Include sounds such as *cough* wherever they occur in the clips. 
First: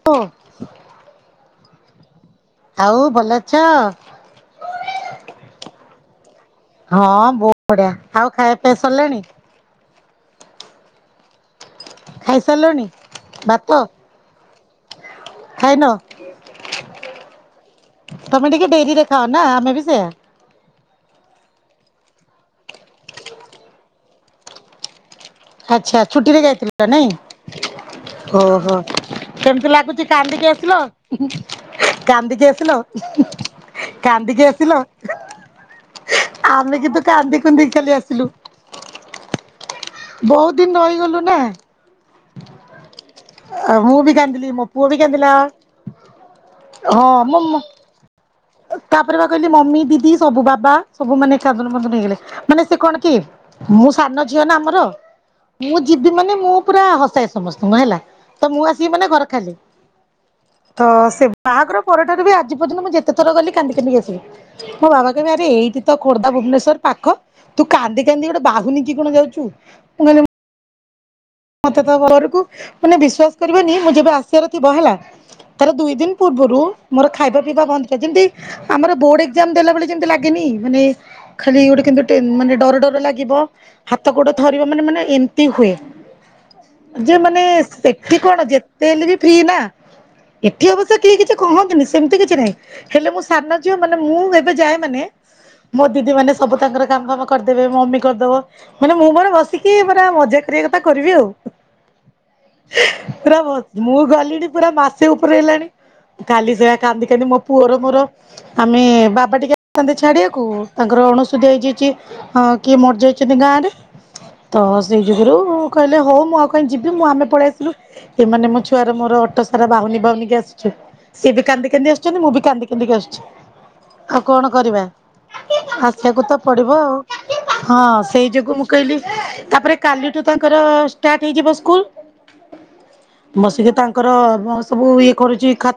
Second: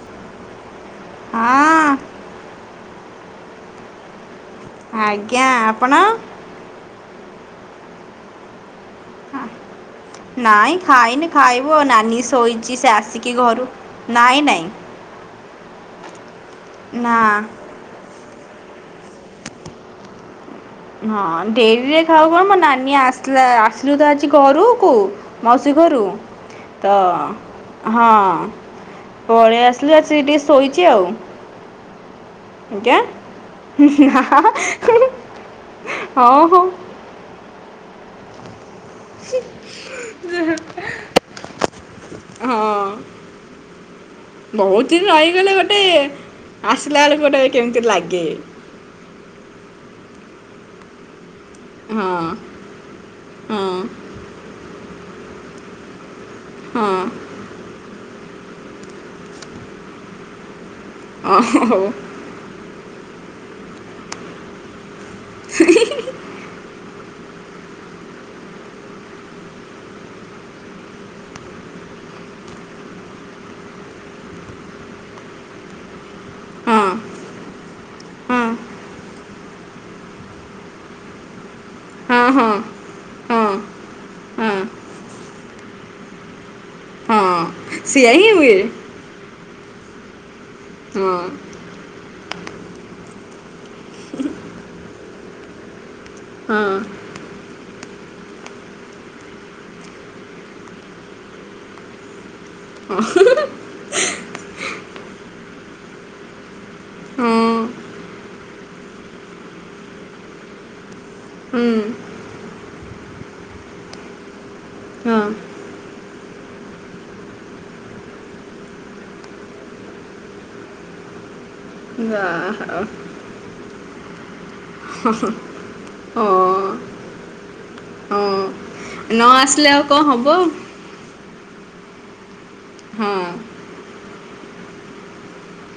*unintelligible* ଆଁ ଆଉ ଭଲ ଅଛ? ଆଜ୍ଞା ଆପଣ? ହଁ ବହୁତ ବଢିଆ ଆଉ ଖାଇବା ପିଇବା ସରିଲାଣି? ନାଇଁ ଖାଇନି ଖାଇବୁ ଆଉ ନାନୀ ଶୋଇଛି ଖାଇସାରିଲଣି? ସେ ଆସିକି ଭାତ ଘରୁ ନାଇଁ ନାଇଁ। ଖାଇନ ନା। ତମେ ଟିକେ ଡେରିରେ ଖାଅ ନା ଆମେ ବି ସେୟା। ହଁ ଡେରିରେ ଖାଉକୁ କଣ ମୋ ନାନୀ ଆସିଲା ଆସିଲୁ ତ ଆଜି ଘରୁକୁ। ମାଉସୀ ଆଚ୍ଛା ଘରୁ ଛୁଟିରେ ଯାଇଥିଲ ତ ନାଇଁ? ହଁ ଓହୋ। ପଳେଇ କେମିତି ଆସିଲି ଲାଗୁଛି ଆସିକି ଟିକେ କାନ୍ଦିକି ଆସିଲ? ଶୋଇଛି ଆଉ। କାନ୍ଦିକି ଆଜ୍ଞା *unintelligible* *unintelligible* ନା କାନ୍ଦିକି ଆସିଲ ହଁ ହଉ ଆମେ କିନ୍ତୁ କାନ୍ଦି କୁନ୍ଧିକି ଖାଲି ଆସିଲୁ। *unintelligible* ବହୁତ ଦିନ ରହିଗଲୁ ନା। ହଁ ମୁଁ ବି କାନ୍ଦିଲି ମୋ ପୁଅ ବହୁତ ବି ଦିନ କାନ୍ଦିଲା। ରହିଗଲେ ଗୋଟେ ଆସିଲା ହଁ ବେଳକୁ ଗୋଟେ ମୋ କେମିତି ଲାଗେ। ତାପରେ ବା କହିଲି ମମି ଦିଦି ସବୁ ବାବା ସବୁ ମାନେ ସାଧନ ପନ ହେଇଗଲେ ମାନେ ସେ କଣ କି ହଁ ମୁଁ ସାନ ଝିଅ ନା ଆମର ମୁଁ ଯିବି ମାନେ ମୁଁ ହଁ ପୁରା ହସେ। ସମସ୍ତଙ୍କ ହେଲା ତ ମୁଁ ଆସିକି ମାନେ ଘର ଖାଲି। ତ ସେ ହଁ ବାହାଘର ହଉ ପରଠାରୁ ବି ଆଜି ପର୍ଯ୍ୟନ୍ତ ମୁଁ ଯେତେ ଥର ଗଲି କାନ୍ଦି କାନ୍ଦିକି ଆସିବି। ହଁ ବାବା କହିବ ଆରେ ଏଇଠି ତ ଖୋର୍ଦ୍ଧା ଭୁବନେଶ୍ଵର ପାଖ ତୁ କାନ୍ଦି କାନ୍ଦି ଗୋଟେ ବାହୁନକି କଣ ଯାଉଚୁ *unintelligible* ମତେ ତ ଘରକୁ ମାନେ ବିଶ୍ୱାସ କରିବନି ମୁଁ ଯେବେ ଆସିବାର ଥିବ ହେଲା ତାର ଦୁଇ ଦିନ ପୂର୍ବରୁ ହଁ ମୋର ଖାଇବା ପିଇବା ବନ୍ଦ ହୁଏ ଯେମିତି ହଁ ଆମର ବୋଡ ଏଗଜାମ ଦେଲା ବଳେ ଯେମିତି ଲାଗେନି ମାନେ ଖାଲି ଗୋଟେ କିନ୍ତୁ ଟି ହଁ ହଁ ମାନେ ଡର ଡର ଲାଗିବ ହଁ ହାତ ଗୋଡ ହଁ ଧରିବ ମାନେ ମାନେ ଏମିତି ହୁଏ। ଯେ ମାନେ ହଁ ସେଇଆ ସେଠି ହିଁ କଣ ହୁଏ ଯେତେ ହେଲେ ବି ଫ୍ରି ନା। ଏଠି ଅବଶ୍ୟ କିଏ ହଁ କିଛି କହନ୍ତିନି ସେମିତି କିଛି ନାହିଁ ହେଲେ ମୁଁ ସାନ ଝିଅ ମାନେ ମୁଁ ଏବେ ଯାଏ ମାନେ ମୋ ଦିଦି ମାନେ ସବୁ ହଁ ତାଙ୍କର କାମ ଫାମ କରିଦେବେ ମମି କରିଦେବ ମାନେ ମୁଁ ମୋର ବସିକି ପୁରା ମଜା କରିବା କଥା। କରିବି ଆଉ ପୁରା ଭ ମୁଁ ଗଲିଣି ପୁରା ମାସେ ଉପରେ ହେଲାଣି କାଲି ସେ କାନ୍ଦି କାନ୍ଦି ମୋ ହଁ ପୁଅର ମୋର ଆମେ ବାବା ଟିକେ *inaudible* ଥାନ୍ତେ ଛାଡିବାକୁ ତାଙ୍କର ଅଣସୁ *unintelligible* ହୁଁ ହେଇଯାଇଛି ହଁ କିଏ ମରିଯାଇଛନ୍ତି ଗାଁ ରେ ତ ସେଇ ହଁ ଯୋଗୁରୁ କହିଲେ ହଉ ମୁଁ ଆଉ କ ଯିବି ମୁଁ ଆମେ ପଳେଇସିଲୁ। ଏମାନେ ମୋ ଛୁଆର ମୋର ଅଟୋ ସାରା ବାହୁନୀ ବାହୁନୀ ଆସିଚୁ ସିଏ ବି କାନ୍ଦି ସିଏବି ଆସୁଛନ୍ତି ମୁଁ ବି କାନ୍ଦି ଯାହା କାନ୍ଦିକି ହଉ ଆସୁଛି ଆଉ କଣ କରିବା। ଆସିବାକୁ ତ ହଁ ପଡିବ ଆଉ ହଁ ସେଇ ହଁ ଯୋଗୁ ମୁଁ କହିଲି ନ ଆସିଲେ ତାପରେ ଆଉ କ'ଣ କାଲିଠୁ ହବ ତା ଅ ଷ୍ଟାଟ ହେଇଯିବ ସ୍କୁଲ ହଁ ବସିକି ତା ତାଙ୍କର ସବୁ ଇଏ କରୁଛି ଖା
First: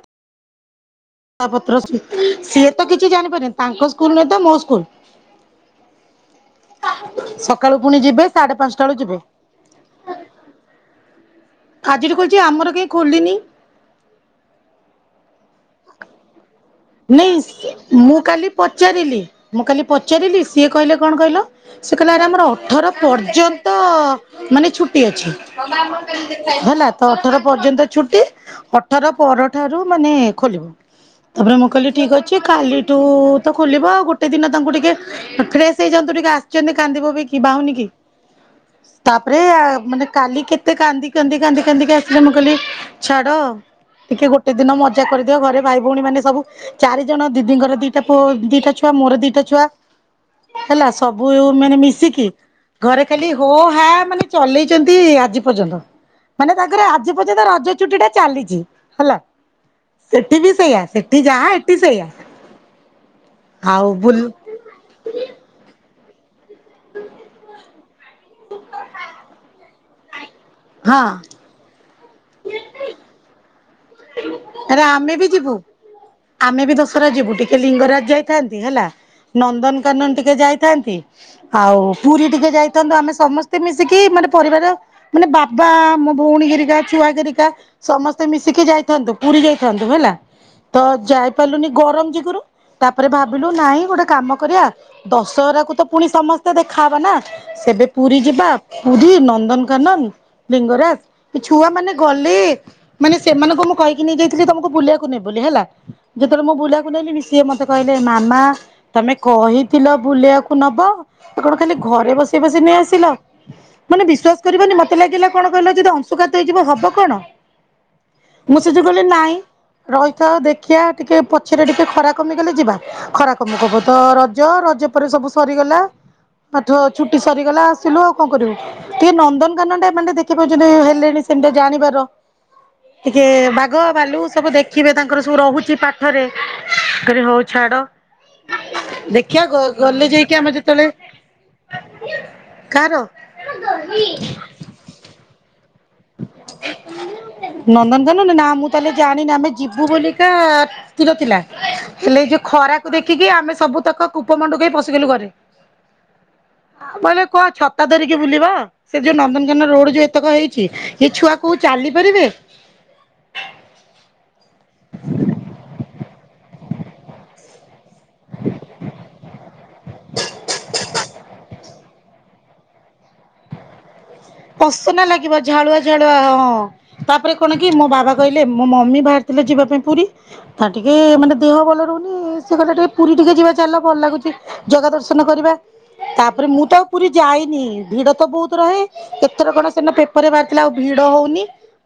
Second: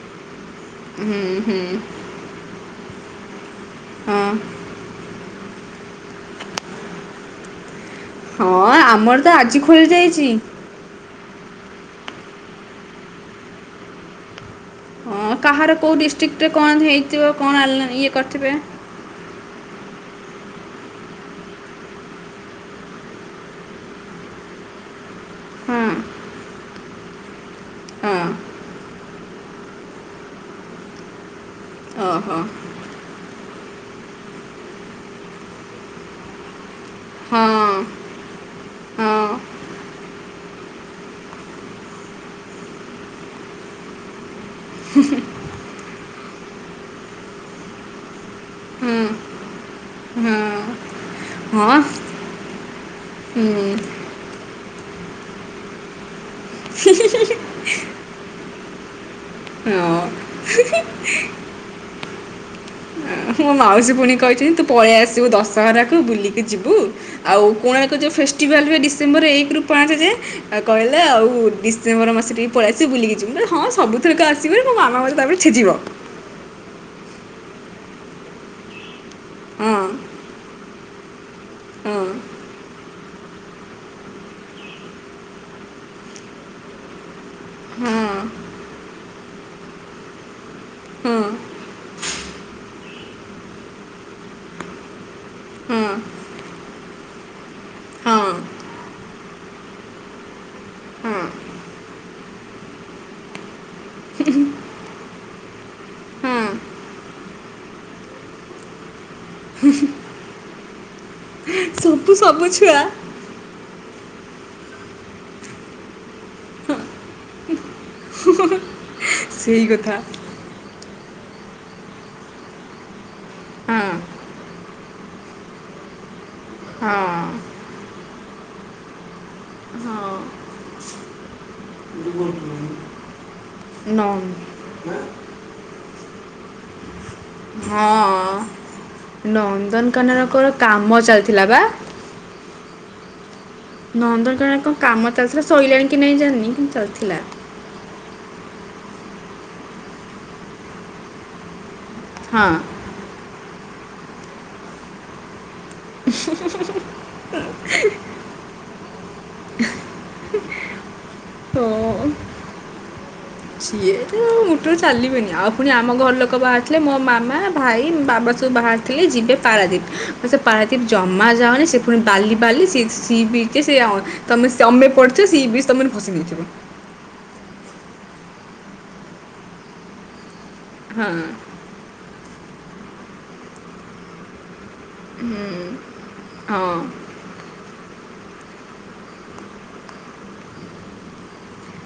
ହୁଁ ଖାତା ହୁଁ ପତ୍ର ସିଏ ତ କିଛି ଜାଣିପାରେନି ତାଙ୍କ ସ୍କୁଲ ହଁ ନୁହେଁତ ମୋ ସ୍କୁଲ। ସକାଳୁ ପୁଣି ଯିବେ। ସାଢେ ହଁ ପାଞ୍ଚଟା ବେଳୁ ଯିବେ ଆମର ତ ଆଜି ଖୋଲିଯାଇଛି। ଆଜିଠୁ ଖୋଲିଛି ଆମର କାହିଁ ଖୋଲିନି? ହଁ କାହାର କୋଉ ଡିଷ୍ଟ୍ରିକ୍ଟରେ କଣ ହେଇଥିବ ନାଇଁ କଣ ଆଲ ଇଏ ମୁଁ କାଲି କରିଥିବେ। ପଚାରିଲି ମୁଁ କାଲି ପଚାରିଲି ସିଏ କହିଲେ କଣ କହିଲ ସେ କହିଲା ଆମର ଅଠର ପର୍ଯ୍ୟନ୍ତ ମାନେ ଛୁଟି ଅଛି ହଁ ହେଲା ତ ଅଠର ପର୍ଯ୍ୟନ୍ତ ଛୁଟି। ହଁ ଅଠର ପରଠାରୁ ମାନେ ଖୋଲିବ। ତାପରେ ମୁଁ କହିଲି ଠିକ୍ ଓହୋ ଅଛି କାଲିଠୁ ତ ଖୋଲିବ ଆଉ ଗୋଟେ ଦିନ ତାଙ୍କୁ ଟିକେ ଫ୍ରେଶ ହେଇ ଜାନ୍ତୁ ଟିକେ ଆସିଛନ୍ତି କାନ୍ଦି ବୋବେଇକି ହଁ ବାହୁନି କି। ହଁ ତାପରେ ମାନେ କାଲି କେତେ କାନ୍ଦି କାନ୍ଦି କାନ୍ଦି କାନ୍ଦିିକି ଆସିଲେ ମୁଁ କହିଲି ଛାଡ ଟିକେ ଗୋଟେ ଦିନ ମଜା କରିଦିଅ ଘରେ ଭାଇ ଭଉଣୀ ମାନେ ସବୁ ଚାରି ଜଣ ଦିଦିଙ୍କର ଦିଟା ପୁଅ ଦିଟା ଛୁଆ ମୋର ହୁଁ ଦିଟା ଛୁଆ। ହଁ ହେଲା ସବୁ ମାନେ ହଁ ମିଶିକି। ଘରେ ଖାଲି ହୋ ହୁଁ ହା ମାନେ ଚଲେଇଛନ୍ତି ଆଜି ପର୍ଯ୍ୟନ୍ତ। ମାନେ ତାଙ୍କର ଆଜି ପର୍ଯ୍ୟନ୍ତ ରଜ ଛୁଟି ଟା ଚାଲିଛି ହେଲା। ସେଠି ବି ହଁ ସେଇଆ ସେଠି ଯାହା ଏଠି ସେଇଆ। ମୋ ଆଉ ମାଉସୀ ପୁଣି ବୁଲ କହିଛନ୍ତି ତୁ ପଳେଇ ଆସିବୁ ଦଶହରାକୁ ବୁଲି ଯିବୁ ଆଉ କୋଣାର୍କ ଯୋଉ ଫେଷ୍ଟିଭାଲ୍ ହୁଏ ଡିସେମ୍ବର ଏକରୁ ପାଞ୍ଚ ଯାଏ। ଆଉ ହଁ କହିଲା ଆଉ ଡିସେମ୍ବର ମାସ ଟିକେ ପଳେଇ ଆସିବୁ ବୁଲିକି ଯିବୁ। ମୁଁ କହିଲି ହଁ ସବୁ ଏଥର ଆସିବେ ଏବଂ ମୋ ଆରେ ମାମା ମତେ ଆମେ ବି ତାପରେ ଯିବୁ ଛେଚିବ। ଆମେ ବି ଦଶହରା ଯିବୁ ଟିକେ ଲିଙ୍ଗରାଜ ଯାଇଥାନ୍ତି ହେଲା ହଁ ନନ୍ଦନକାନନ ଟିକେ ଯାଇଥାନ୍ତି। ଆଉ ହଁ ପୁରୀ ଟିକେ ଯାଇଥାନ୍ତୁ ଆମେ ସମସ୍ତେ ମିଶିକି ମାନେ ପରିବାର ମାନେ ବାବା, ମୋ ଭଉଣୀ ହେରିକା ଛୁଆହେରିକା। ସମସ୍ତେ ହଁ ମିଶିକି ଯାଇଥାନ୍ତୁ ପୁରୀ ଯାଇଥାନ୍ତୁ ହେଲା। ତ ହଁ ଯାଇପାରିଲୁନି ଗରମ ଯୋଗୁରୁ ତ ତାପରେ ଭାବିଲୁ ନାଇଁ ଗୋଟେ କାମ କରିବା ଦଶହରା କୁ ହଁ ତ ପୁଣି ସମସ୍ତେ ଦେଖାହବା ନା ସେବେ ପୁରୀ ହଁ ଯିବା ପୁରୀ ନନ୍ଦନକାନନ ହଁ ଲିଙ୍ଗରାଜ ଏ ଛୁଆ ମାନେ ଗଲେ। ମାନେ ସେମାନଙ୍କୁ ମୁଁ କହିକି ନେଇ ଯାଇଥିଲି ତମକୁ ମୁଁ ବୁଲେଇ ବାକୁ ନେବି ବୋଲି ହେଲା। ଯେତେବେଳେ ହଁ ମୁଁ ବୁଲେଇ ବାକୁ ନେଲିନିସ ସିଏ ମତେ କହିଲେ ମାମା। ତମେ କହିଥିଲ ବୁଲେଇ ବାକୁ ନବ ଏ କଣ ଖାଲି ସବୁ ଘରେ ବସେଇ ସବୁ ବସେଇ ନେଇ ଛୁଆ ଆସିଲ। ମାନେ ବିଶ୍ୱାସ କରିବନି ମତେ ଲାଗିଲା କଣ କହିଲ ଯଦି ଅଂଶୁଘାତ ହେଇଯିବ ହବ କଣ। ମୁଁ ସେ ଯୋଗୁ କହିଲି ନାଇଁ ସେଇ କଥା ରହିଥାଅ ଦେଖିବା ଟିକେ ପଛରେ ଟିକେ ଖରା କମିଗଲେ ଯିବା। ଖରା କମୁ କମୁ ହଁ ତ ରଜ ରଜ ପରେ ସବୁ ସରିଗଲା। ପାଠ ଛୁଟି ହଁ ସରିଗଲା ଆସିଲୁ ଆଉ କଣ କରିବୁ। ଟିକେ ନନ୍ଦନକାନନ ଟା ହଁ ଏମାନେ ଦେଖି ପାରୁଛନ୍ତି ହେଲେଣି ସେମିତି ଜାଣିବାର। ଟିକେ ବାଘ ଭାଲୁ ସବୁ ନ ଦେଖିବେ ତାଙ୍କର। ଯୋଉ ରହୁଛି ପାଠରେ ମୁଁ କହିଲି ହଉ ଛାଡ ହଁ ଦେଖ ଖିବା ଗ ଗଲେ ଯାଇକି ନନ୍ଦନକାନନଙ୍କର ଆମେ କାମ ଚାଲିଥିଲା ବା ଯେତେବେଳେ କାହାର। ନନ୍ଦନକାନନ ରେ କଣ କାମ ଚାଲିଥିଲା ସଇଲାଣି କି ନାଇଁ ଜାଣିନି କିନ୍ତୁ ଚାଲିଥିଲା। ନନ୍ଦନକାନନ ରେ ନା ମୁଁ ତାହେଲେ ଜାଣିନି ଆମେ ଯିବୁ ବୋଲିିକା। ସ୍ତିର ଥିଲା ହେଲେ ଏ ଯୋଉ ହଁ ଖରାକୁ ଦେଖିକି ଆମେ ସବୁ ତକ କୂପ ମଣ୍ଡକୁ କେ ପଶିଗଲୁ ଘରେ। *inaudible* ଆ ମାନେ କଁ ଛତା ଧରିକି ବୁଲିବ ସେ ଯୋଉ ନନ୍ଦନକାନନ ରୋଡ ଯୋ ଏତକ ହେଇ ଚି ଏ ଛୁଆ ତ କୋଉ ଚାଲି ପାରିବେ। ସିଏ ତ ମୁଟୁରୁ ଚାଲିବେନି ଆଉ ପୁଣି ଆମ ଘର ଲୋକ ବାହାରିଥିଲେ ମୋ ମାମା ଭାଇ। ବାବା ସବୁ ବାହାରିଥିଲେ ଯିବେ ପାରାଦୀପ ମୁଁ ସେ ପାରାଦୀପ ଜ ଜମା ଯାଅନି ସେ ପୁଣି ବାଲି ବାଲି ସି ସି ବୀଚ ସିଏ ଅ ପସନା ଲାଗିବ ଝାଳୁଆ ଝାଳୁଆ ନେଇଯିବ ହଁ। ତାପରେ କଣ କି ମୋ ବାବା କହିଲେ ମୋ ମମି ବାହାରିଥିଲା ଯିବା ପାଇଁ ପୁରୀ। ତାର ଟିକେ ହଁ ମାନେ ଦେହ ଭଲ ରହୁନି। ସେ କହିଲା ଟିକେ ପୁରୀ ଟିକେ ଯିବା ଚାଲ ଭଲ ଲାଗୁଚି ଜଗା ଦର୍ଶନ କରିବା। ତାପରେ ମୁଁ ହଁ ତ ଆଉ ପୁରୀ ଯାଇନି ଭିଡ ତ ବହୁତ ରହେ। ଏଥର କଣ ସେଦିନ ପେପର ରେ ବାହାରିଥିଲା ଆଉ ଭିଡ ହଉନି।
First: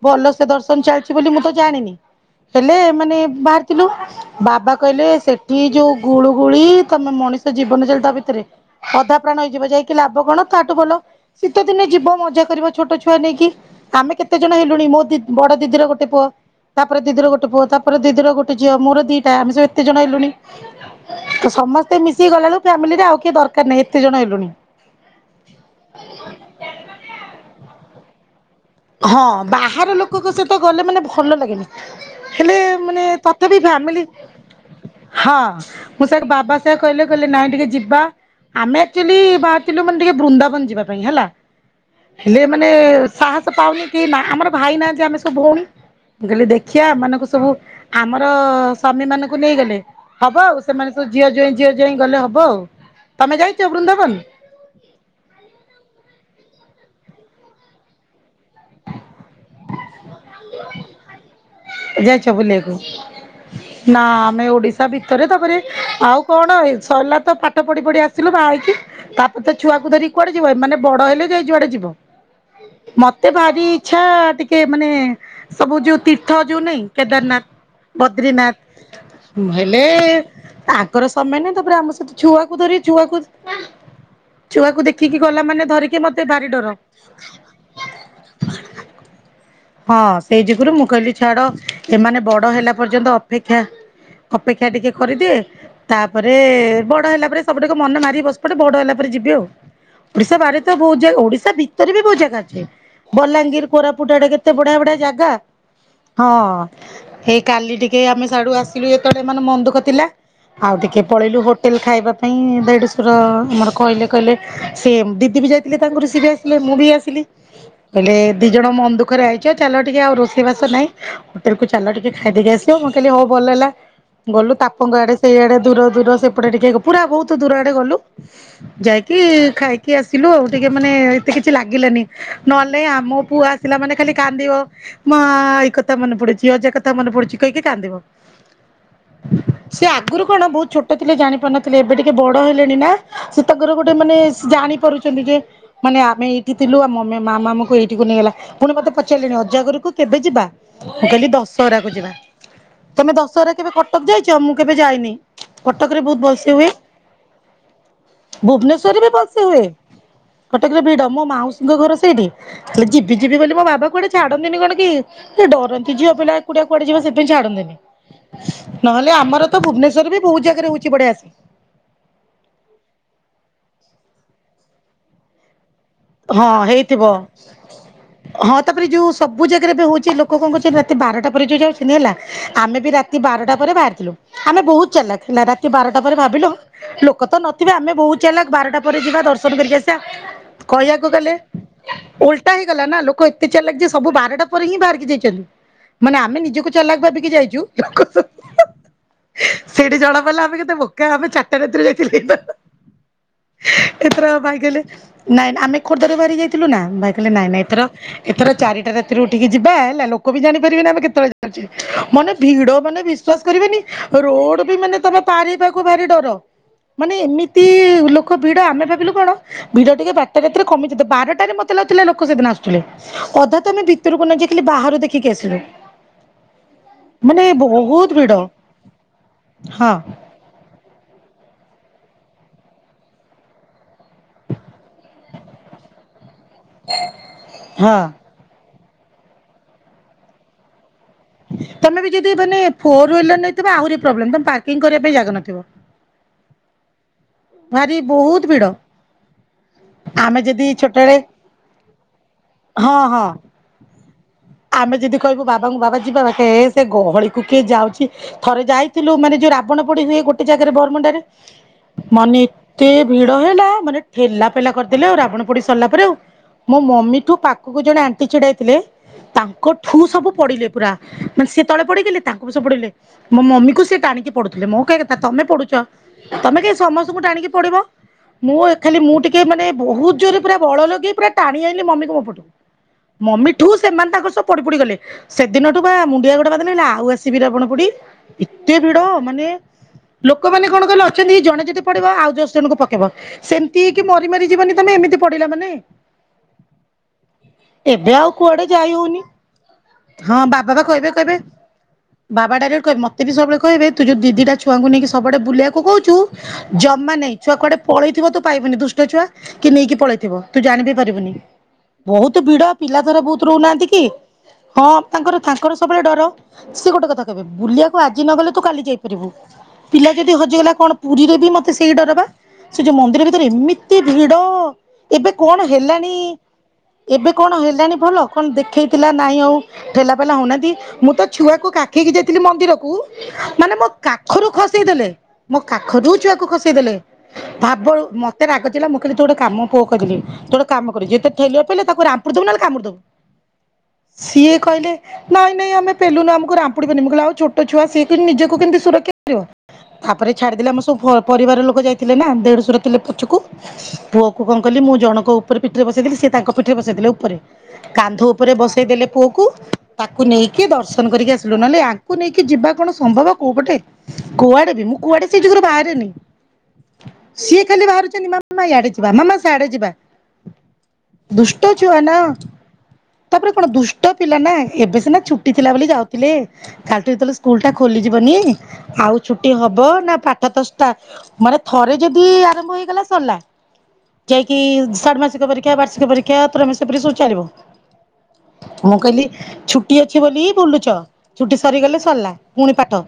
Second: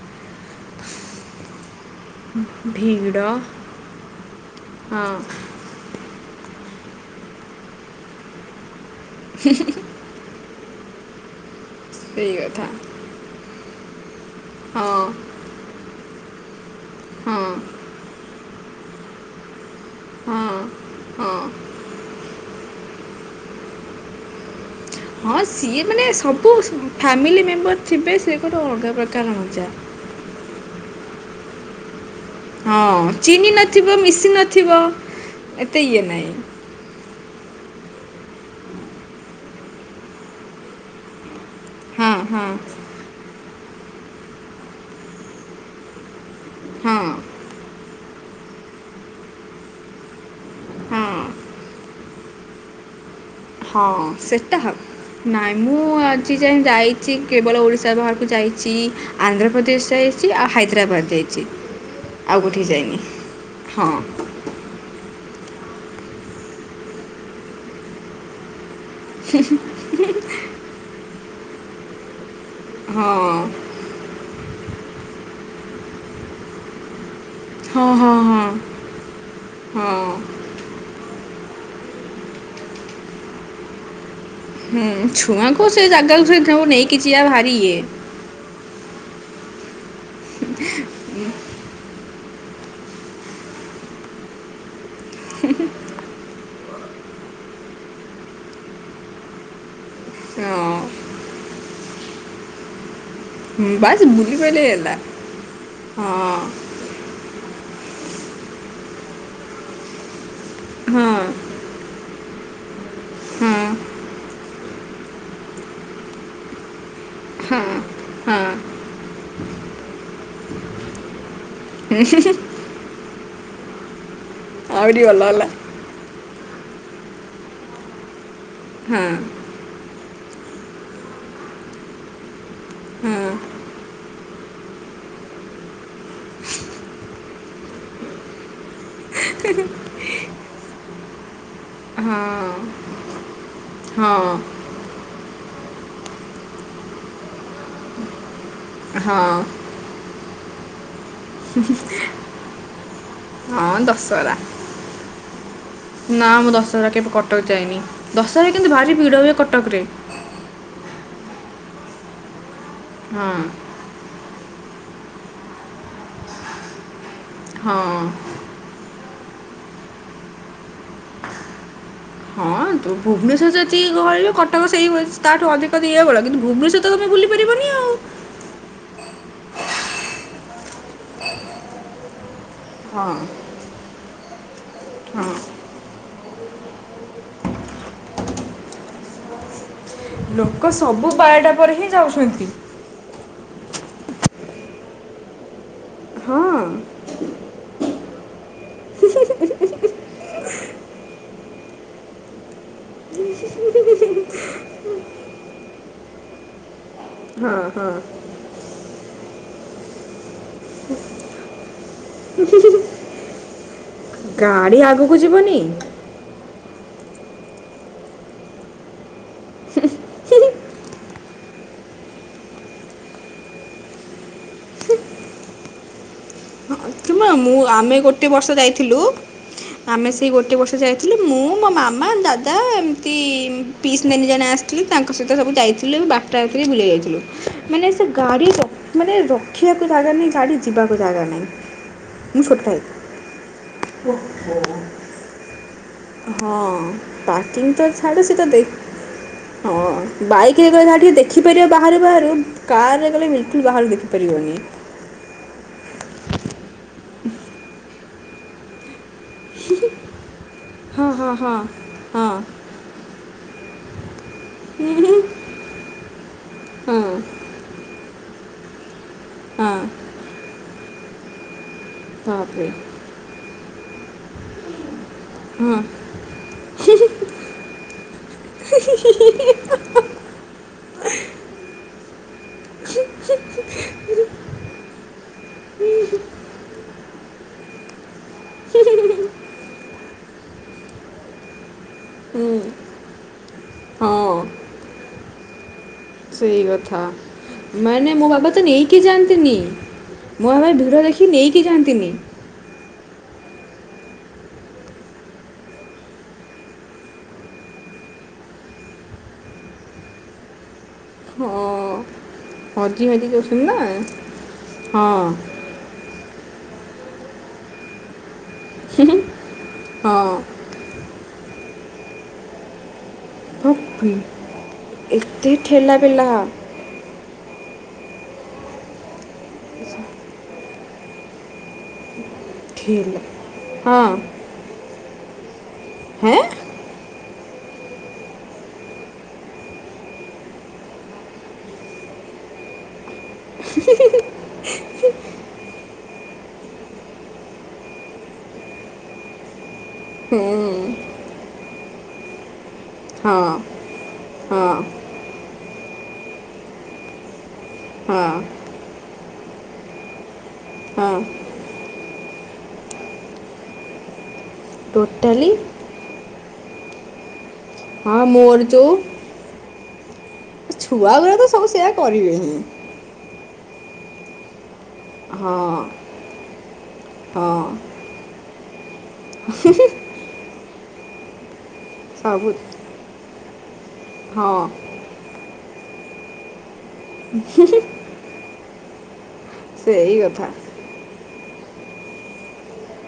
ଭଲ ସେ ଦର୍ଶନ ଚାଲଚି ବୋଲି ମୁଁ ତ ଜାଣିନି। ହେଲେ ମାନେ ଭିଡ଼ ବାହାରି। ଥିଲୁ ବାବା କହିଲେ ହଁ ସେଠି ଯୋଉ ଗୁଳୁ ଗୁଳି ତମେ ମଣିଷ ଜୀବନ ଚାଲି ଯିବ ତା ଭିତରେ। ଅଧା ପ୍ରାଣ ହେଇଯିବ ଯାଇକି ଲାଭ କଣ ତାଠୁ ଭଲ ଶୀତ ଦିନେ ଯିବ ସେଇ ମଜା କଥା କରିବ ଛୋଟ ଛୁ ଛୁଆ ନେଇକି ଆମେ କେତେ ଜଣ ହେଲୁଣି ହଁ ମୋ ଦିଦ ବଡ ଦିଦିର ଗୋଟେ ପୁଅ। ତା ପରେ ଦିଦିର ହଁ ଗୋଟେ ପୁଅ ତା ପରେ ଦିଦିର ଗୋଟ ଝିଅ ମୋର ଦିଟା ଆମେ ସବୁ ଏତେ ଜଣ ହେଲୁଣି। ହଁ ହଁ ତ ସମସ୍ତେ ମିଶିକି ଗଲା ବେଳକୁ ଫ୍ୟାମିଲି ରେ ଆଉ କିଏ ଦରକାର ନାହିଁ ଏତେ ଜଣ ହେଲୁଣି। ହଁ ସିଏ ମାନେ ସବୁ ସ ଫ୍ୟାମିଲି ମେମ୍ବର ଥିବେ ସିଏ ଗୋଟେ ଅଲ ହଁ ବାହାର ଲୋକଙ୍କ ସେହିତ ଗଲେ ମାନେ ଭଲ ଲାଗେନି। ହେଲେ ହଁ ମାନେ ଚିହ୍ନି ତଥାପି ନଥିବ ଫ୍ୟାମିଲୀ ମିଶି ନଥିବ ହାଁ ଏତେ ଇଏ ମୁଁ ସେଇଆ କ ନାହିଁ ବାବା ସେ ସେଇଆ କହିଲେ କହିଲେ ନାଇଁ ଟିକେ ଯିବା। ଆମେ ଆକ୍ଚୁଲି ବାହାରି ଥିଲୁ ମାନେ ଟିକେ ବୃନ୍ଦାବନ ଯିବା ପାଇଁ ହେଲା। ହଁ ହେଲେ ହଁ ମାନେ ସାହସ ପାଉନି କେଇ ନା ଆମର ଭାଇ ନାହାନ୍ତି ଆମେ ସବୁ ଭଉଣୀ। ମୁଁ କହିଲି ଦେଖିଆ ହଁ ଏମାନଙ୍କୁ ସବୁ ଆମର ସ୍ୱାମୀ ମାନକୁ ନେଇଗଲେ। ହବ ଆଉ ସେମାନେ ସବୁ ହଁ ଝିଅ ଜ୍ୱାଇଁ ଝିଅ ଜ୍ୱାଇଁ ଗଲେ ହବ ଆଉ ତମେ ଯାଇ। ହଁ ସେଟା ହବ ନାଇଁ ମୁଁ ଆଜି ଯାଏଁ ଯାଇଚି କେବଳ ଓଡ଼ିଶା ବାହାରକୁ ଯାଇ ଚି ଆନ୍ଧ୍ରପ୍ରଦେଶ ଯାଇଚି ଆଉ ହାଇଦ୍ରାବାଦ ଯାଇଚି। ଯାଇଛ ଆଉ କୋଉଠିକି ଯାଇନି ହଁ। ନାଇଁ ଓଡିଶା ଭିତରେ ତାପରେ ଆଉ କଣ ଏଇ ସରିଲା ତ ପାଠ ପଢି ପଢି ଆସିଲୁ ବାହା ହେଇକି। ତାପରେ ତ ଛୁଆକୁ ଧରିକି କୁଆଡେ ଯିବ ଏମାନେ ବଡ ହେଲେ ଯାଇ ଯୁଆଡେ ଯିବ। ହଁ ମତେ ଭାରି ଇଚ୍ଛା ଟିକେ ମାନେ ସବୁ ଯୋଉ ତୀର୍ଥ ଯୋଉ ନାଇଁ କେଦାରନାଥ। ହଁ-ହଁ-ହଁ। ହୁଁ ହେଲେ। ଆଙ୍କର ସମୟ ନାହିଁ ତାପରେ ଆମ ସହିତ ଛୁଆକୁ ଧରି ଛୁଆକୁ। ଛୁଆକୁ ଉଁ ଦେଖିକି ଗଲା ମାନେ ଛୁଆଙ୍କୁ ସେ ଧରିକି ମତେ ଜାଗାକୁ ଭାରି ସେକୁ ଡର ନେଇକି ଯିବା ଭାରି ଇଏ। *inaudible* ହଁ ସେଇ ଯୋଗୁରୁ ମୁଁ କହିଲି ଛାଡ ଏମାନେ ବଡ ହେଲା ପର୍ଯ୍ୟନ୍ତ ଅପେକ୍ଷା ଅପେକ୍ଷା ଟିକେ କରିଦିଏ। ତାପରେ ବଡ ହେଲା ପରେ ସବୁଠିକୁ ମନ ମାରିକି ବସିପଟେ ବଡ ହେଲା ପରେ ଯିବି ଆଉ। ଓଡ଼ିଶା ବାହାରେ ତ ହଁ ବହୁତ ଜାଗା ଓଡ଼ିଶା ଭିତରେ ବି ବହୁତ ଜାଗା ଅଛି। ବଲାଙ୍ଗୀର ବାସ୍ କୋରାପୁଟ ଆଡ଼େ କେତେ ବୁଲିଗଲେ ବଢିଆ ହେଲା ବଢିଆ ଜାଗା ହଁ। ହେଇ କାଲି ଟିକେ ଆମେ ସାଡୁ ଆସିଲୁ ଯେତେବେଳେ ମାନେ ମନ୍ ଦୁଃଖ ଥିଲା। ଆଉ ଟିକେ ହଁ ପଳେଇଲୁ ହୋ ଟେଲ୍ ଖାଇବା ପାଇଁ ଦେଢ଼ଶୁର ହଁ ଆମର କହିଲେ କହିଲେ ସେ ଦିଦି ବି ଯାଇଥିଲେ ତାଙ୍କ ରୁଷି ବି ଆସିଲେ ମୁଁ ବି ଆସିଲି ହଁ କଇଲେ ଦି ଜଣ ହଁ ମନ ଦୁଃଖରେ ଆଇଚ ଚାଲ ଟିକେ ଆଉ ରୋଷେଇ ବାସ ନାଇ ହୋଟେଲ କୁ ଚାଲ ଟିକେ ଖାଇଦେଇକି ଆସିବ। ମୁଁ କହିଲି ହୋଉ ଭଲ ହେଲା। ଗଲୁ ତାପଙ୍ଗ ଆହୁରି ଆଡେ ଭଲ ହେଲା ସେଇଆଡେ ଦୂର ଦୂର ସେପଟେ ଟିକେ ପୁରା ବହୁତ ଦୂର ଆଡେ ଗଲୁ। ହଁ ଯାଇକି ଖାଇକି ଆସିଲୁ ଆଉ ଟିକେ ମାନେ ଏତେ କିଛି ଲାଗିଲାନି। ନଅଲେନାଇଁ ଆମୋ ପୁଅ ଆସିଲା ମାନେ ଖାଲି କାନ୍ଦିବ। ମା ଆଇ କଥା ମନେ ପଡୁଚି ଅଜା କଥା ମନେ ପଡୁଚି କହିକି କାନ୍ଦିବ। ସେ ଆଗୁରୁ କଣ ବହୁତ ଛୋଟ ଥିଲେ ଜାଣି ପାରୁନଥିଲେ ଏବେ ଟିକେ ହଁ ବଡ ହେଲେଣି ନା। ସେ ତାଙ୍କର ଗୋଟେ ହଁ ମାନେ ହଁ ସେ ଜାଣିପାରୁଚନ୍ତି ଯେ ମାନେ ଆମେ ଏଇଠି ଥିଲୁ ଆମ ମେ ମାମା ଆମକୁ ଏଇଠିକୁ ନେଇଗଲା ପୁଣି ମତେ ପଚାରିଲେଣି ହଁ ଅଜା ଘରକୁ କେବେ ଯିବା। ମୁଁ କହିଲି ଦ ଶହରା କୁ ଯିବା ତମେ ଦଶହରା କେବେ ହଁ କଟକ ଯାଇଚ? ଦଶହରା ମୁଁ କେବେ ଯାଇନି। କଟକ ରେ ବହୁତ ନା ବଲସେ ମୁଁ ହୁଏ ଦଶହରା କେବେ କଟକ ଯାଇନି ଦଶହରା କିନ୍ତୁ ଭାରି ଭୁବନେଶ୍ଵରରେ ବି ଭିଡ଼ ବଲସ ହୁଏ। କଟକରେ କଟକରେ ଭିଡ ମୋ ମାଉସୀଙ୍କ ଘର ସେଇଠି ହେଲେ ଯିବି ହଁ ଯିବି ବୋଲି ମୋ ବାବା କୁଆଡେ ଛାଡନ୍ତିନି କଣ କି ସେ ଡରନ୍ତି ଝିଅ ପିଲା ଏକୁଟିଆ କୁଆଡେ ଯିବା ସେଇଥିପାଇଁ ଛାଡନ୍ତିନି। ହଁ ନହେଲେ ଆମର ତ ଭୁବନେଶ୍ୱର ବି ବହୁତ ଜାଗାରେ ହୋଉଛି ବଢ଼ିଆ ସେ ହଁ, ଭୁବନେଶ୍ୱର ଯେତିକି ଗହଳି କଟକ ସେଇ ତାଠୁ ଅଧିକ ଇଏ ଭଳ କିନ୍ତୁ ହଁ ଭୁବନେଶ୍ୱର ତ ତମେ ହେଇଥିବ ବୁଲି ପାରିବନି ଆଉ? ହଁ ତାପରେ ଯୋଉ ସବୁ ଜାଗାରେ ବି ହୋଉଛି ଲୋକ କଣ କରୁଛନ୍ତି ରାତି ବାରଟା ପରେ ଯୋଉ ଯାଉଛନ୍ତି ହେଲା ଆମେ ବି ହଁ ରାତି ବାରଟା ପରେ ବାହାରିଥିଲୁ ଆମେ ବହୁତ ହଁ ଚାଲାଖ ରାତି ବାରଟା ପରେ ଭାବିଲୁ ଲୋକ ତ ନଥିବେ ଆମେ ବୋହୁତ ଚାଲଖ୍ ବାରଟା ପରେ ଯିବା ଦର୍ଶନ କରିକି ଆସିବା ଲୋକ ସବୁ ବାରଟା ପରେ ହିଁ ଯାଉଛନ୍ତି। ଗଲା ନା ଲୋକ ଏତେ ଚାଲାଖ ଯେ ସବୁ ବାରଟା ପରେ ହିଁ ବାହାରିକି ଯାଇଛନ୍ତି। ମାନେ ଆମେ ନିଜକୁ ହଁ ଚଲାଖ୍ ଭାବିକି ଯାଇଛୁ ଲୋକ ସବୁ ସେଇଠି ଜଣା ପଇଲା ଆମେ କେତେ ବୋକା ଆମେ ଚାରିଟା ରାତିରେ ଯାଇଥିଲେ ହେଇଥାନ୍ତା ଏଥର ଭାଇ କହିଲେ ନାଇ ଆମେ ଖୋର୍ଦ୍ଧା ଯୋଉ ବାହାରିକି ଯାଇଥିଲୁ ନା ଭାଇ କହିଲେ ନାଇଁ ହଁ ନାଇଁ ଏଥର ହଁ ଏଥର ଚାରିଟା ରାତିରୁ ଉଠିକି ଯିବା ହେଲା ଲୋକ ବି ଜାଣିପାରିବେନି ଆମେ କେତେବେଳେ ଯାଉଛେ ମାନେ ଭିଡ ମାନେ ବି ବିଶ୍ୱାସ କରିବେନି ରୋଡ ବି ଗାଡି ମାନେ ଆଗକୁ ତମେ ପାର ଯିବନି। ହେବାକୁ ଭାରି ଡର ମାନେ ଏମିତି ଲୋକ ଭିଡ ଆମେ ଭାବିଲୁ କଣ ଭିଡ ଟିକେ ବାରଟା ରାତିରେ କମିଯିବେ ବାରଟାରେ ମତେ ଲାଗୁଥିଲା ଲୋକ ସେଦିନ ଆସୁଥିଲେ। ଅଧା ତ ଆମେ ଭିତରକୁ ନ ଯାଇକି ବାହାର ଦେଖିକି ଆସିଲୁ। ମାନେ ମୁଁ ଆମେ ବହୁତ ଗୋଟେ ଭିଡ ବର୍ଷ ଯାଇଥିଲୁ ହଁ ଆମେ ସେଇ ଗୋଟେ ବର୍ଷ ଯାଇଥିଲି ମୁଁ ମୋ ମାମା, ଦାଦା ଏମିତି ପିସ୍ ନାନି ଜଣେ ଆସିଥିଲେ ତାଙ୍କ ସହିତ ସବୁ ଯାଇଥିଲୁ ଏଇ ବାରଟା ରାତିରେ ବୁଲିବାକୁ ଯାଇଥିଲୁ ମାନେ ହଁ ସେ ଗାଡିଟା ମାନେ ରଖିବାକୁ ଜାଗା ନାହିଁ ଗାଡ଼ି ଯିବାକୁ ଜାଗା ନାହିଁ। ତମେ ବି ଯଦି ମୁଁ ମାନେ ଛୋଟ ଭାଇ ଫୋର ୱିଲର ନେଇଥିବ ଆହୁରି ପ୍ରୋବ୍ଲେମ ତମେ ପାର୍କିଂ କରିବା ପାଇଁ ଜାଗା ନଥିବ। ହଁ ପାର୍କିଂ ତ ଭାରି ଛାଡ ବହୁତ ସେଟା ଦେ ଭିଡ ହଁ ଆମେ ବାଇକ୍ ଯଦି ହେଇଥିଲେ ଯାହା ଛୋଟବେଳେ ଟିକେ ଦେଖିପାରିବା ବାହାରୁ ବାହାରୁ ହଁ କାରରେ ହଁ ଗଲେ ବିଲକୁଲ୍ ବାହାରୁ ଦେଖିପାରିବନି। ଆମେ ଯଦି କହିବୁ ବାବାଙ୍କୁ ବାବା ଯିବା ହେ ସେ ଗହଳି କୁ କିଏ ଯାଉଛି? ଥରେ ଯାଇଥିଲୁ ମାନେ ଯୋଉ ରାବଣ ପୋଡି ହୁଏ ଗୋଟେ ଜାଗାରେ ହଁ ବରମୁଣ୍ଡାରେ ହଁ ହଁ ହଁ ମାନେ ଏତେ ଭିଡ ହେଲା ମାନେ ଠେଲା ଫେଲା କରିଦେଲେ ଆଉ ରାବଣ ପୋଡି ସରିଲା ପରେ ଆଉ। ମୋ ହଁ ମମିଠୁ ପାଖକୁ ଜଣେ ଆଣ୍ଟି ଛିଡାହେଇଥିଲେ ତାଙ୍କ ହଁ ଠୁ ସବୁ ପଡିଲେ ପୁରା ମାନେ ସିଏ ତଳେ ପଡିଗଲେ ତାଙ୍କୁବି ସେ ବାପରେ ପଢିଲ ମୋ ମମିକୁ ସେ ଟାଣିକି ପଡୁଥିଲେ ମୋ କହିବା କଥା ତମେ ପଡୁଛ ହଁ ତମେ କାଇଁ ସମସ୍ତଙ୍କୁ ଟାଣିକି ପଡିବ। ମୁଁ ଏ ଖାଲି ମୁଁ ଟିକେ ମାନେ ବହୁତ ଜୋରେ ପୁରା ବଳ ଲଗେଇ ପୁରା ଟାଣି ଆଇଲିି ମମିକୁ ମୋ ପଟକୁ। ମମି ଠୁ ସେମାନେ ତାଙ୍କ ସବୁ ପଡି ପୁଡିଗଲେ। ସେଦିନଠୁ ବା ମୁଣ୍ଡିଆ ଗୋଟେ ମାରିଦେଲି ଆଉ ଆସିବି ରାବଣ ପୁଡି ଏତେ ଭିଡ ମାନେ ଲୋକମାନେ କଣ କହିଲ ଅଛନ୍ତି ଜଣେ ଯ ଦି ପଡିବ ଆଉ ଦଶ ହୁଁ, ଜଣଙ୍କୁ ପକେଇବ ସେମିତି ହେଇକି ହଁ ମରି ମାରି ଯିବନି ତମେ ଏମିତି ପଡିଲା ମାନେ। ସେଇ କଥା ଏବେ ମାନେ ମୋ ଆଉ ବାବା ତ କୁଆଡେ ଯାଇ ନେଇକି ହଉନି ଯାଆନ୍ତିନି। ହଁ ମୋ ବାବା ଏ ବା ଭିଡ଼ କହିବେ ଦେଖିକି କହିବେ ନେଇକି ଯାଆନ୍ତିନି। ବାବା ଡାଇରେକଟ କହିବେ ମତେ ବି ସବୁବେଳେ କହିବେ ତୁ ଯଉ ଦି ଦିଟା ଛୁଆଙ୍କୁ ନେଇି ସବୁଆଡ଼େ ବୁଲେଇବାକୁ କହୁଚୁ ଜମା ନାଇଁ ଛୁଆ କୁଆଡେ ପଳେଇଥିବ ତୁ ପାଇବୁନି ଦୁଷ୍ଟ ଛୁଆ। କିଏ ନେଇକି ପଳେଇଥିବ ତୁ ଜାଣି ବିି ପାରିବୁନି। ହଁ ବହୁତ ଭିଡ ପିଲା ହଜି ଧରା ହଜି ବହୁତ ଯାଉଛନ୍ତି ନା ରହୁନାହାନ୍ତି କି ହଁ ତାଙ୍କର ତ ତାଙ୍କର ସବୁବେଳେ ଡର ସେ ଗୋଟେ କଥା କହିବେ ବୁଲିବାକୁ ହଉ ଆଜି ନଗଲେ ତୁ କାଲି ଯାଇପାରିବୁ ପିଲା ଯଦି ହଁ ହଜିଗଲା କଣ ପୁରୀରେ ବି ମୋତେ ସେଇ ଡରବା ସେ ଯଉ ମନ୍ଦିର ଭି ତରେ ଏମିତି ବାପରେ, ଭିଡ ଏବେ ଏତେ କଣ ଠେଲା ହେଲାଣି ପେଲା ଏବେ କଣ ହେଲାଣି ଭଲ କଣ ଦେଖେଇଥିଲା ନାଇଁ ଆଉ ଠେଲା ପେଲା ହଉନାହାନ୍ତି ମୁଁ ତ ଛୁଆକୁ କା ଖେଇ କି ଯାଇଥିଲି ମନ୍ଦିରକୁ ଠେଲା ମାନେ ମୋ ହଁ କାଖରୁ ଖସେଇଦେଲେ ଖୋଜୁ ହେଁ ଛୁଆକୁ ଖସେଇ ଦେଲେ ଭାବ ମତେ ରାଗ ଚିଡ଼ିଲା ମୁଁ କହିଲି ତୁ ଗୋଟେ କାମ ପୁଅକୁ କହିଦେଲି ତୁ ଗୋଟେ କାମ କରେ ଯିଏ ତତେ ଠେଲିବ ପେଲିବ ତାକୁ ରାମପୁଡି ଦବୁ ନହେଲେ କାମୁଡି ଦବୁ ସିଏ କହିଲେ ନାଇଁ ନାଇଁ ଆମେ ପେଲୁନୁ ଆମକୁ ରାପୁଡିବନି ମୁଁ କହିଲି ଆଉ ଛୋଟ ଛୁଆ ସିଏ କିନ୍ ନିଜକୁ କେମିତି ସୁରକ୍ଷା କରିବ। ତାପରେ ହୁଁ, ଛାଡିଦେଲେ ଆମର ସବୁ ଫ ପରିବାର ଲୋକ ଯାଇଥିଲେ ନା ଦେଢଶୁର ଥିଲେ ପଛକୁ। ହଁ ପୁଅ କୁ କଣ ହଁ କଲିି ମୁଁ ଜଣଙ୍କ ଉପରେ ପିଠିରେ ବସେଇଦେଲି ସିଏ ତାଙ୍କ ପିଠିରେ ବସେଇଦେଲେ ଉପରେ। କାନ୍ଧ ହଁ ଉପରେ ବସେଇ ଦେଲେ ପୁଅକୁ ତାକୁ ନେଇକି ହଁ ଦର୍ଶନ କରିକି ଆସିଲୁ ନହେଲେ ଆ କୁ ନେଇକି ଯିବା କଣ ସମ୍ଭବ କୋଉପଟେ କୁଆଡେ ବି ମୁଁ କୁଆଡେ ସେଇ ଟୋଟାଲି ଯୁଗରୁ ବାହାରେନି ସିଏ ଖାଲି ହଁ ବାହାରୁଛନ୍ତି ମାମାା ମୋର ଇଆଡେ ଯିବା ମାମା ସିଆଡେ ଯିବା। ଛୁଆ ଗୁରା ତ ଦୁଷ୍ଟ ସବୁ ସେଆ ଛୁଆ ନା କରିବେ ହିଁ। ତାପରେ କଣ ଦୁଷ୍ଟ ପିଲା ନା। ଏବେ ସିନା ଛୁଟି ହଁ ଥିଲା ବୋଲି ଯାଉଥିଲେ କାଲି ଠୁ ଯେତେବେଳେ ହଁ ସ୍କୁଲ ଟା ଖୋଲିଯିବନି ଆଉ ଛୁଟି ହବ ନା ପାଠ ତ ଷ୍ଟାର୍ଟ ମାନେ ଥରେ ଯଦି ସବୁ ଆରମ୍ଭ ହେଇଗଲା ସରିଲା। ହଁ ଯାଇକି ଷା଼ଡ଼୍ ମାସିକ ପରୀକ୍ଷା ବାର୍ଷିକ ପରୀକ୍ଷା *unintelligible* ପରୀକ୍ଷା ସବୁ ଚାଲିବ। ମୁଁ କହିଲି ଛୁଟି ସେଇ ଅଛି ବୋଲି କଥା ବୁଲୁଛ। ଛୁଟି ସରିଗଲେ ସରିଲା ପୁଣି ପାଠ।